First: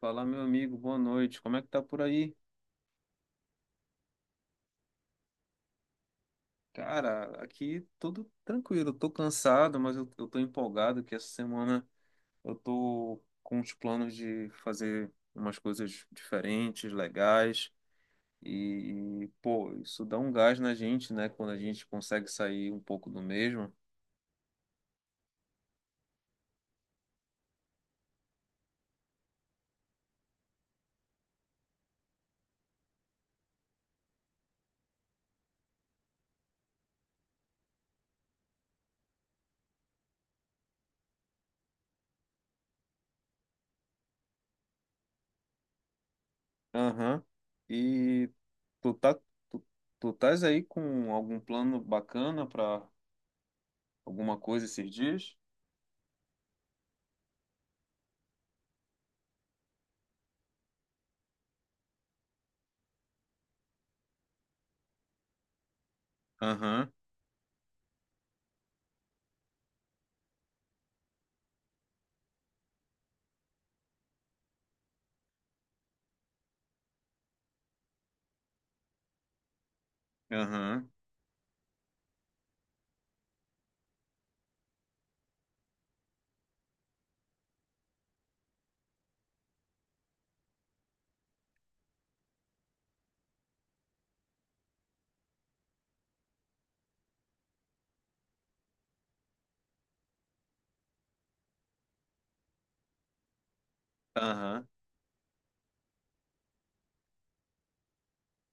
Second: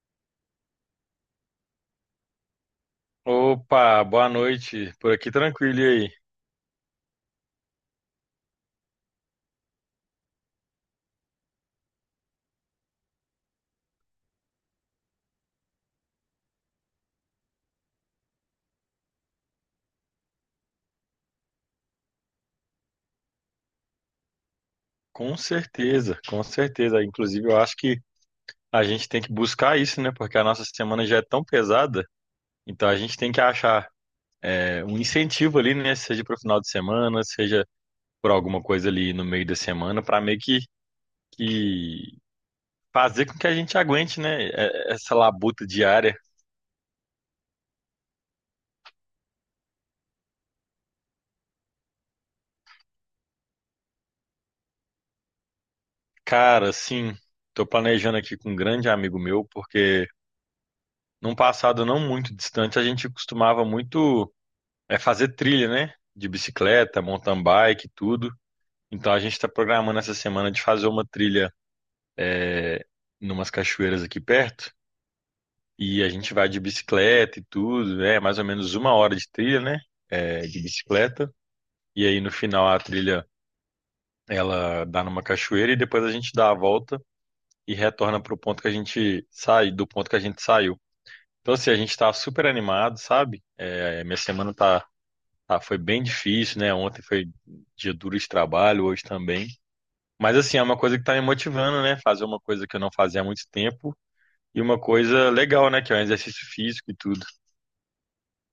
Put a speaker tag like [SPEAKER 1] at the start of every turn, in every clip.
[SPEAKER 1] Fala, meu amigo, boa noite. Como é que tá por aí?
[SPEAKER 2] Opa, boa noite. Por aqui tranquilo e aí?
[SPEAKER 1] Cara, aqui tudo tranquilo. Eu tô cansado, mas eu tô empolgado que essa semana eu tô com os planos de fazer umas coisas diferentes, legais. E, pô, isso dá um gás na gente, né? Quando a gente consegue sair um pouco do mesmo.
[SPEAKER 2] Com certeza, com certeza. Inclusive, eu acho que a gente tem que buscar isso, né? Porque a nossa semana já é tão pesada, então a gente tem que achar um incentivo ali, né? Seja para o final de semana, seja por alguma coisa ali no meio da semana, para meio que fazer com que a gente aguente, né? Essa labuta diária.
[SPEAKER 1] Aham. E tu tá, tu, tu estás aí com algum plano bacana pra alguma coisa esses dias?
[SPEAKER 2] Cara, assim, tô planejando aqui com um grande amigo meu, porque num passado não muito distante a gente costumava muito. É fazer trilha, né? De
[SPEAKER 1] Aham,
[SPEAKER 2] bicicleta, mountain bike, tudo. Então a gente está programando essa semana de fazer uma trilha é, numas cachoeiras aqui perto. E a gente vai de bicicleta e tudo. É mais ou menos uma hora de trilha, né? De
[SPEAKER 1] aham,
[SPEAKER 2] bicicleta. E aí no final a trilha ela dá numa cachoeira e depois a gente dá a volta e retorna pro ponto que a gente sai, do ponto que a gente saiu. Então assim, a gente tá super animado, sabe? Minha semana tá. Ah, foi bem difícil, né? Ontem foi dia duro de trabalho, hoje também. Mas assim, é uma coisa que tá me motivando, né? Fazer uma coisa que eu não fazia há muito tempo e
[SPEAKER 1] aham.
[SPEAKER 2] uma coisa legal, né? Que é um exercício físico e tudo.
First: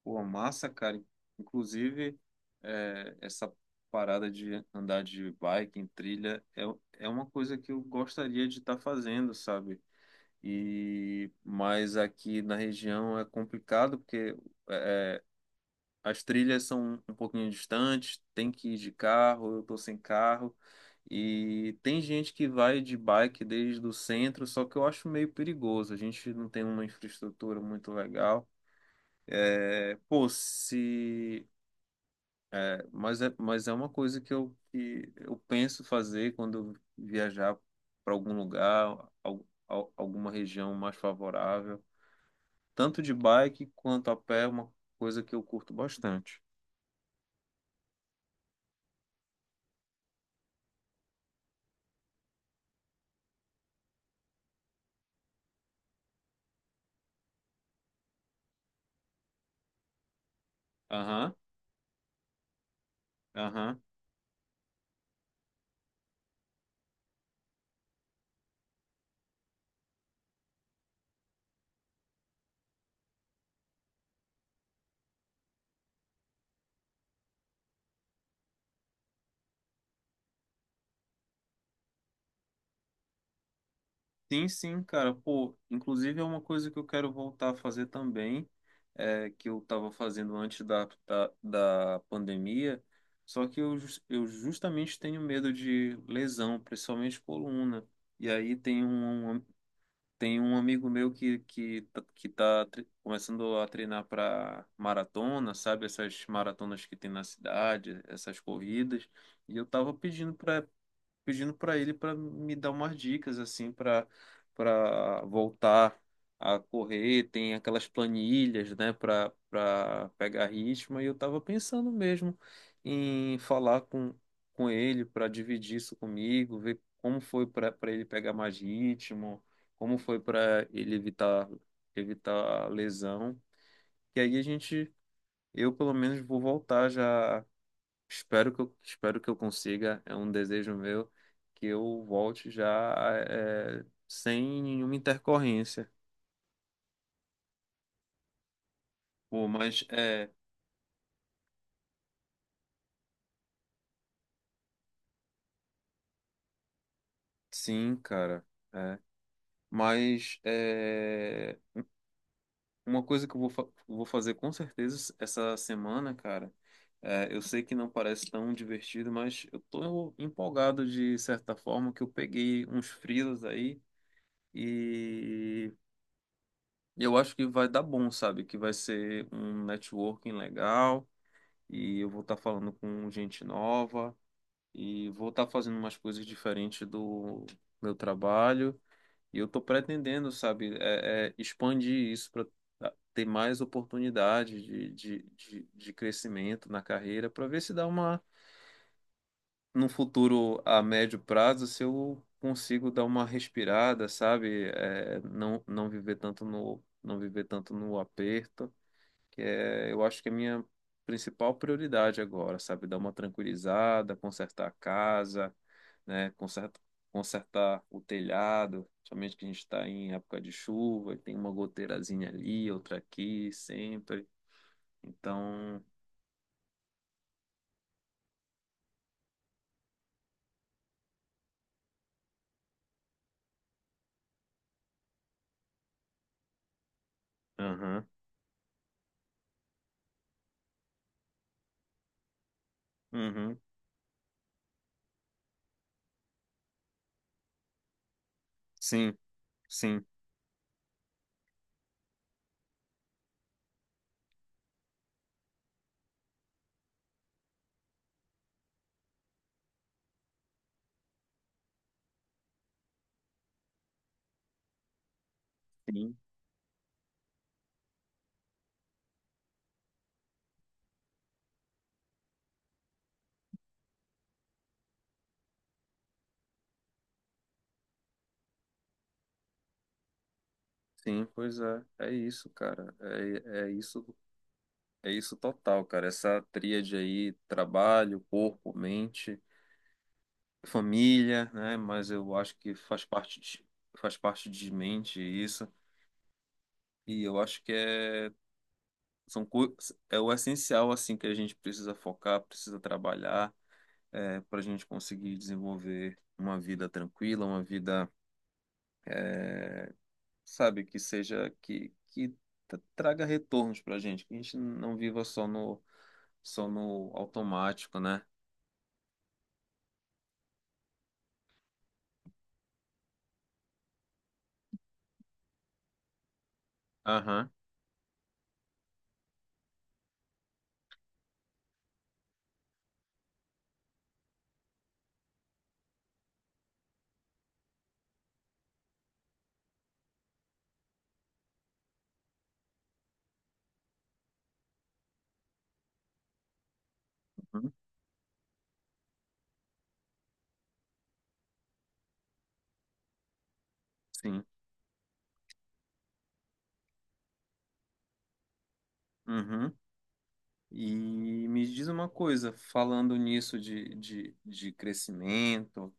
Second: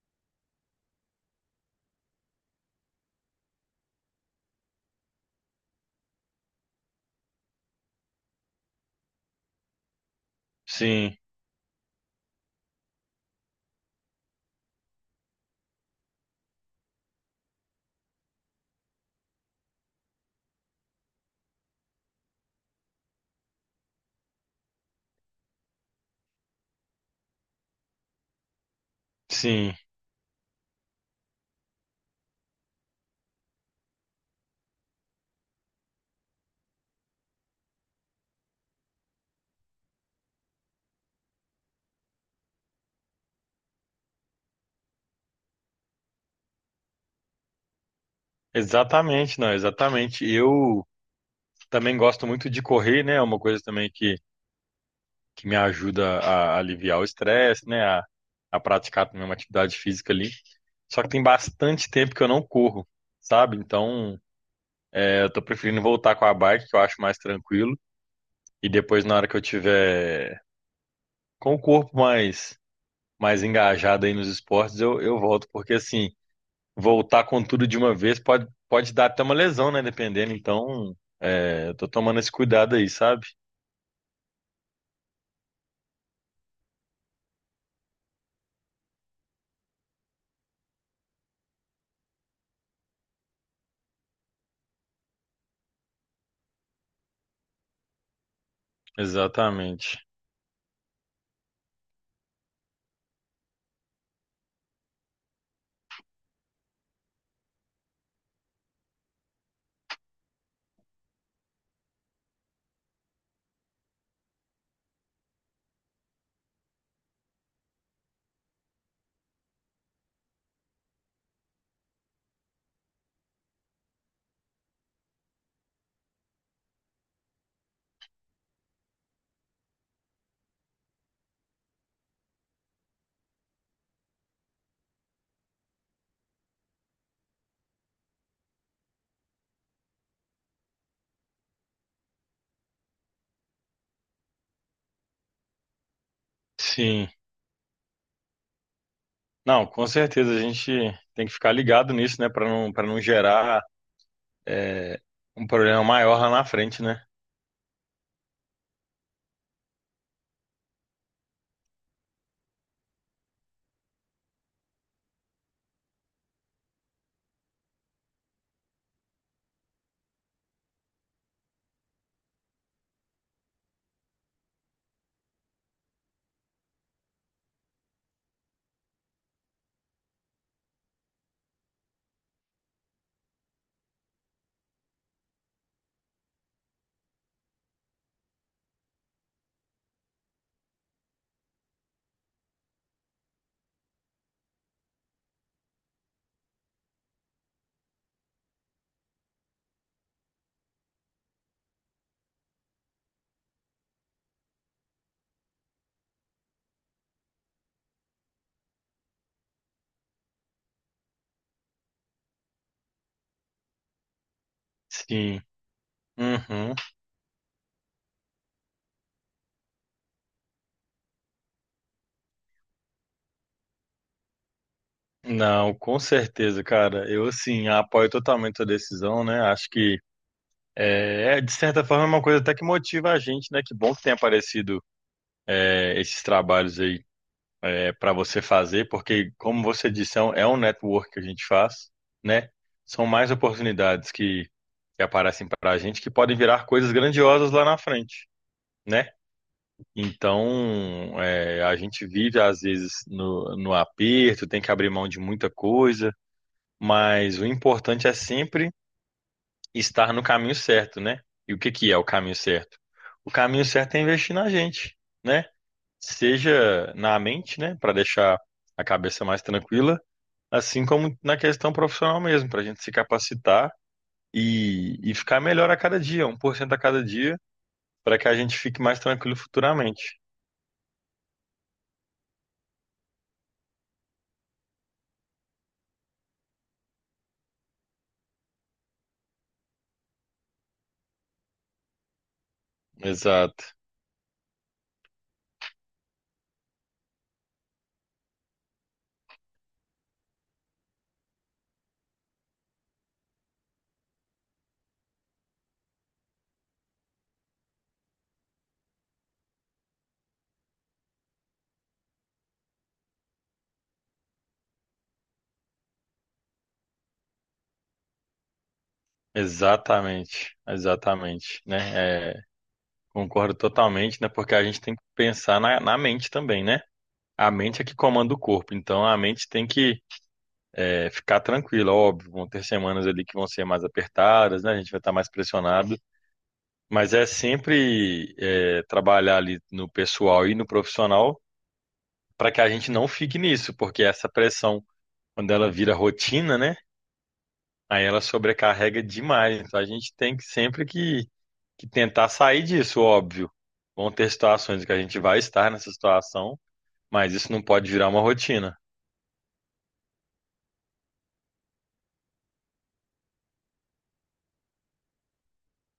[SPEAKER 1] Pô, massa, cara. Inclusive, essa parada de andar de bike em trilha é uma coisa que eu gostaria de estar fazendo, sabe?
[SPEAKER 2] Sim,
[SPEAKER 1] E mas aqui na região é complicado porque é, é, as trilhas são um pouquinho distantes, tem que ir de carro, eu tô sem carro. E tem gente que vai de bike desde o centro, só que eu acho meio perigoso. A gente não tem uma infraestrutura muito legal.
[SPEAKER 2] sim,
[SPEAKER 1] É, pô, se mas é uma coisa que eu penso fazer quando eu viajar para algum lugar, alguma região mais favorável. Tanto de bike quanto a pé é uma coisa que eu curto bastante.
[SPEAKER 2] exatamente, não, exatamente. Eu também gosto muito de correr, né? É uma coisa também que me ajuda a aliviar o estresse, né? A praticar também uma atividade física ali. Só que tem
[SPEAKER 1] Aham,
[SPEAKER 2] bastante tempo que eu não corro, sabe?
[SPEAKER 1] aham.
[SPEAKER 2] Então, eu tô preferindo voltar com a bike, que eu acho mais tranquilo. E depois, na hora que eu tiver com o corpo mais engajado aí nos esportes, eu volto. Porque, assim, voltar com tudo de uma vez pode dar até uma lesão, né? Dependendo. Então, eu tô tomando esse cuidado aí, sabe?
[SPEAKER 1] Sim, sim, cara. Pô, inclusive é uma coisa que eu quero voltar a fazer também, que eu estava fazendo antes da pandemia. Só que eu justamente tenho medo de lesão, principalmente coluna. E aí tem um
[SPEAKER 2] Exatamente.
[SPEAKER 1] Tem um amigo meu que tá começando a treinar para maratona, sabe? Essas maratonas que tem na cidade, essas corridas. E eu tava pedindo para ele para me dar umas dicas assim para voltar a correr, tem aquelas planilhas, né, para pegar ritmo e eu estava pensando mesmo em falar com ele para dividir isso comigo, ver como foi para ele pegar mais ritmo, como foi para ele evitar a lesão. E aí a gente, eu pelo menos vou voltar já. Espero que eu consiga, é um desejo meu que eu volte já, sem nenhuma intercorrência.
[SPEAKER 2] Sim.
[SPEAKER 1] Pô,
[SPEAKER 2] Não,
[SPEAKER 1] mas
[SPEAKER 2] com
[SPEAKER 1] é,
[SPEAKER 2] certeza a gente tem que ficar ligado nisso, né? Pra não, para não gerar é, um problema maior lá na frente, né?
[SPEAKER 1] sim, cara, é. Mas é uma coisa que eu vou fazer com certeza essa semana, cara, eu sei que não parece tão divertido, mas eu tô empolgado de certa forma que eu peguei uns freelas aí e eu acho que vai dar bom, sabe? Que vai ser um networking legal. E eu vou estar falando com gente nova e vou estar fazendo umas coisas diferentes do meu trabalho. E eu estou pretendendo, sabe, expandir isso para ter mais oportunidade de crescimento na carreira, para ver se dá uma, num futuro a médio prazo, se eu consigo dar uma respirada, sabe, não, não viver tanto no aperto, que eu acho que é a minha principal prioridade agora, sabe? Dar uma tranquilizada, consertar a
[SPEAKER 2] Sim.
[SPEAKER 1] casa, né?
[SPEAKER 2] Uhum.
[SPEAKER 1] Consertar o telhado, somente que a gente está em época de chuva, e tem uma goteirazinha ali, outra aqui, sempre.
[SPEAKER 2] Não,
[SPEAKER 1] Então,
[SPEAKER 2] com certeza, cara. Eu, assim, apoio totalmente a decisão, né? Acho que é, de certa forma, é uma coisa até que motiva a gente, né? Que bom que tem aparecido esses trabalhos aí
[SPEAKER 1] aham,
[SPEAKER 2] para você fazer, porque, como você disse, é um network que a gente faz, né? São mais
[SPEAKER 1] uhum,
[SPEAKER 2] oportunidades que aparecem para a gente que podem virar coisas grandiosas lá na frente, né?
[SPEAKER 1] sim, sim,
[SPEAKER 2] Então, a gente vive, às vezes, no, no aperto, tem que abrir mão de muita coisa, mas o importante é sempre estar no caminho certo, né? E o que que é o caminho certo? O caminho certo é investir na gente, né?
[SPEAKER 1] sim,
[SPEAKER 2] Seja na mente, né, para deixar a cabeça mais tranquila, assim como na questão profissional mesmo, para a gente se capacitar e ficar melhor a cada dia, um por cento a cada dia, para que a gente fique mais tranquilo futuramente.
[SPEAKER 1] sim, pois é, é isso, cara, é isso, é isso total, cara, essa tríade aí, trabalho, corpo, mente, família, né? Mas eu acho que
[SPEAKER 2] Exato,
[SPEAKER 1] faz parte de mente isso. E eu acho que é, são, co- é o essencial assim que a gente precisa focar, precisa trabalhar, para a gente conseguir desenvolver uma vida tranquila, uma vida, é, sabe, que traga retornos para a gente, que a gente não viva só no automático, né?
[SPEAKER 2] exatamente, exatamente, né? É, concordo totalmente, né? Porque a gente tem que pensar na, na mente também, né?
[SPEAKER 1] Aham.
[SPEAKER 2] A mente é que comanda o corpo, então a mente tem que ficar tranquila, óbvio. Vão ter semanas ali que vão ser mais apertadas, né? A gente vai estar mais pressionado, mas é sempre trabalhar ali no pessoal e no profissional para que a gente não fique nisso, porque essa pressão, quando ela vira rotina, né?
[SPEAKER 1] Uhum.
[SPEAKER 2] Aí ela sobrecarrega demais. Então a gente tem que sempre que tentar sair disso, óbvio. Vão ter
[SPEAKER 1] Sim.
[SPEAKER 2] situações que a gente vai estar nessa situação, mas isso não pode virar uma rotina.
[SPEAKER 1] Uhum. E me diz uma coisa, falando nisso de crescimento,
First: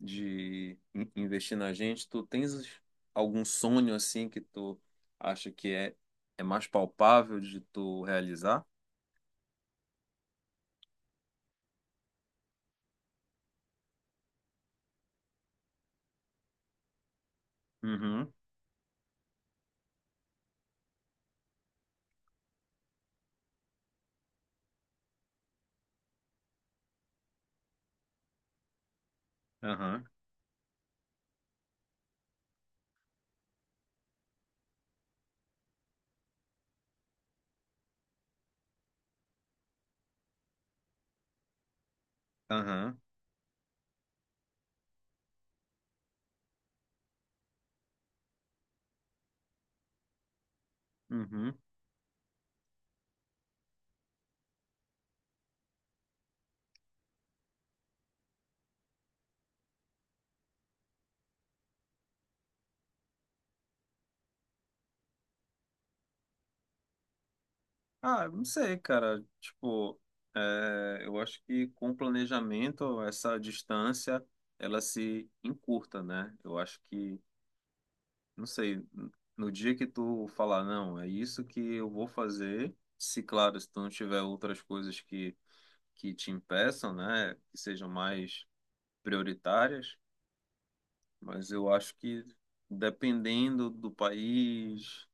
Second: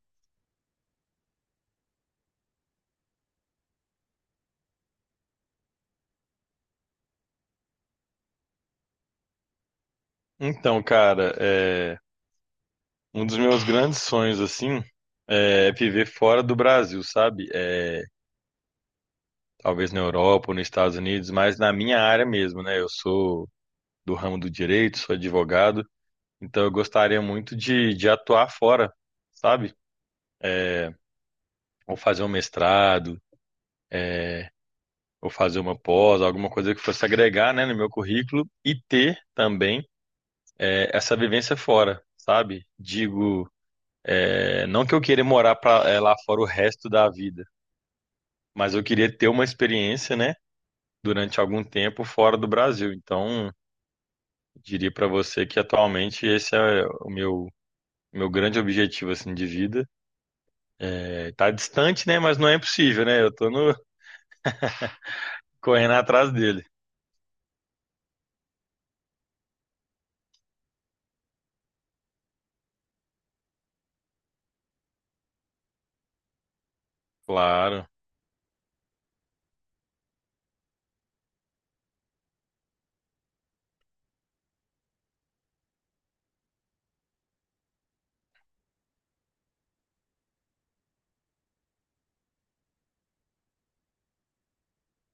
[SPEAKER 1] de investir na gente, tu tens algum sonho assim que tu acha que é mais palpável de tu realizar?
[SPEAKER 2] Então, cara, Um dos meus grandes sonhos, assim, é viver fora do Brasil, sabe?
[SPEAKER 1] Uhum,
[SPEAKER 2] Talvez na Europa ou nos Estados Unidos, mas na minha área mesmo, né? Eu sou do ramo do direito, sou advogado, então eu gostaria muito de atuar fora, sabe?
[SPEAKER 1] aham,
[SPEAKER 2] Ou fazer um mestrado, ou fazer uma pós, alguma coisa que fosse agregar, né, no meu currículo e ter também essa vivência fora. Sabe?
[SPEAKER 1] aham,
[SPEAKER 2] Digo, é, não que eu queira morar pra, lá fora o resto da vida, mas eu queria ter uma experiência, né? durante
[SPEAKER 1] uhum.
[SPEAKER 2] algum tempo fora do Brasil. Então, diria para você que atualmente esse é o meu grande objetivo assim de vida. É, tá distante, né, mas não é impossível, né? Eu tô correndo atrás dele.
[SPEAKER 1] Ah, eu não sei, cara. Tipo, eu acho que com o planejamento, essa distância, ela se encurta, né? Eu acho que
[SPEAKER 2] Claro.
[SPEAKER 1] não sei, no dia que tu falar, não, é isso que eu vou fazer, se claro, se tu não tiver outras coisas que te impeçam, né, que sejam mais prioritárias, mas eu acho que dependendo do país,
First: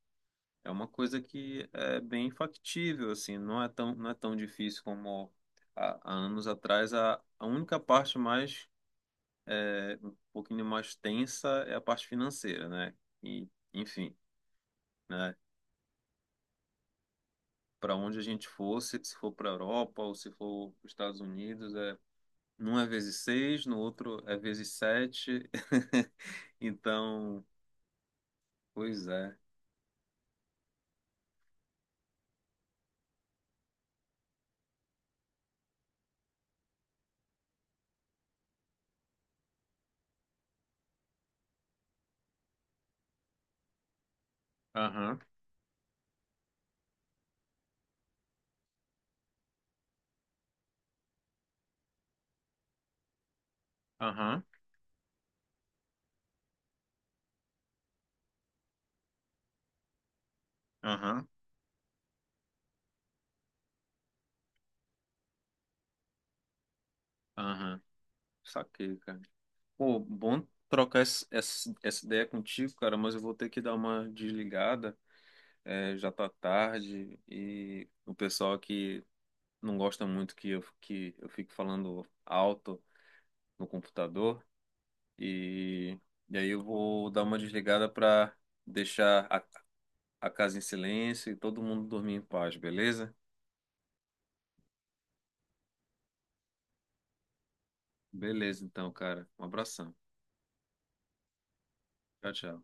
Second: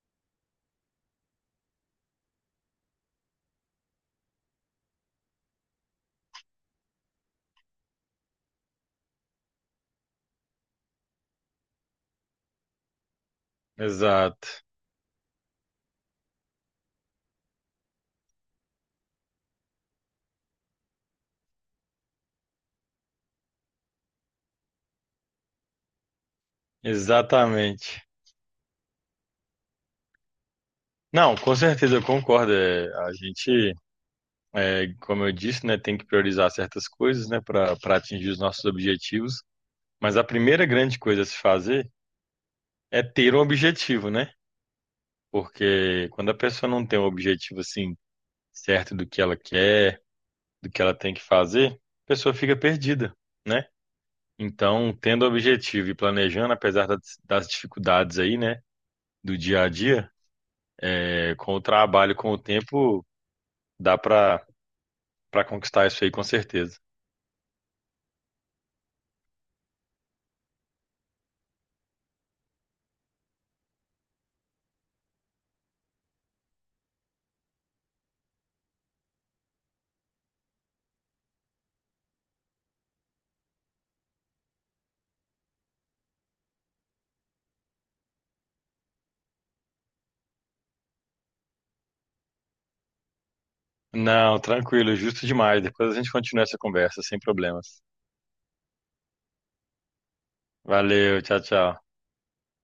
[SPEAKER 1] é uma coisa que é bem factível, assim, não é tão difícil como há anos atrás. A única parte mais, um pouquinho mais tensa, é a parte financeira, né, e enfim,
[SPEAKER 2] Exato.
[SPEAKER 1] né? Para onde a gente fosse, se for para a Europa ou se for para os Estados Unidos, num é vezes seis, no outro é vezes sete. Então,
[SPEAKER 2] Exatamente.
[SPEAKER 1] pois é.
[SPEAKER 2] Não, com certeza eu concordo. É, a gente, como eu disse, né, tem que priorizar certas coisas, né, para atingir os nossos objetivos. Mas a primeira grande coisa a se fazer é ter um objetivo, né?
[SPEAKER 1] Aham,
[SPEAKER 2] Porque quando a pessoa não tem um objetivo assim certo do que ela quer, do que ela tem que fazer, a pessoa fica perdida, né?
[SPEAKER 1] aham,
[SPEAKER 2] Então, tendo objetivo e planejando, apesar das dificuldades aí, né, do dia a dia,
[SPEAKER 1] aham,
[SPEAKER 2] com o trabalho, com o tempo, dá para conquistar isso aí com certeza.
[SPEAKER 1] aham. Saquei, cara. Pô, bom trocar essa ideia contigo, cara, mas eu vou ter que dar uma desligada. É, já tá tarde e o pessoal aqui não gosta muito que eu fico falando alto no computador. E, e aí eu vou dar uma desligada para deixar a casa em silêncio e todo mundo dormir em paz, beleza?
[SPEAKER 2] Não, tranquilo, justo demais. Depois a gente continua essa conversa sem problemas.
[SPEAKER 1] Beleza, então, cara. Um abração.
[SPEAKER 2] Valeu, tchau, tchau.
[SPEAKER 1] Tchau, tchau.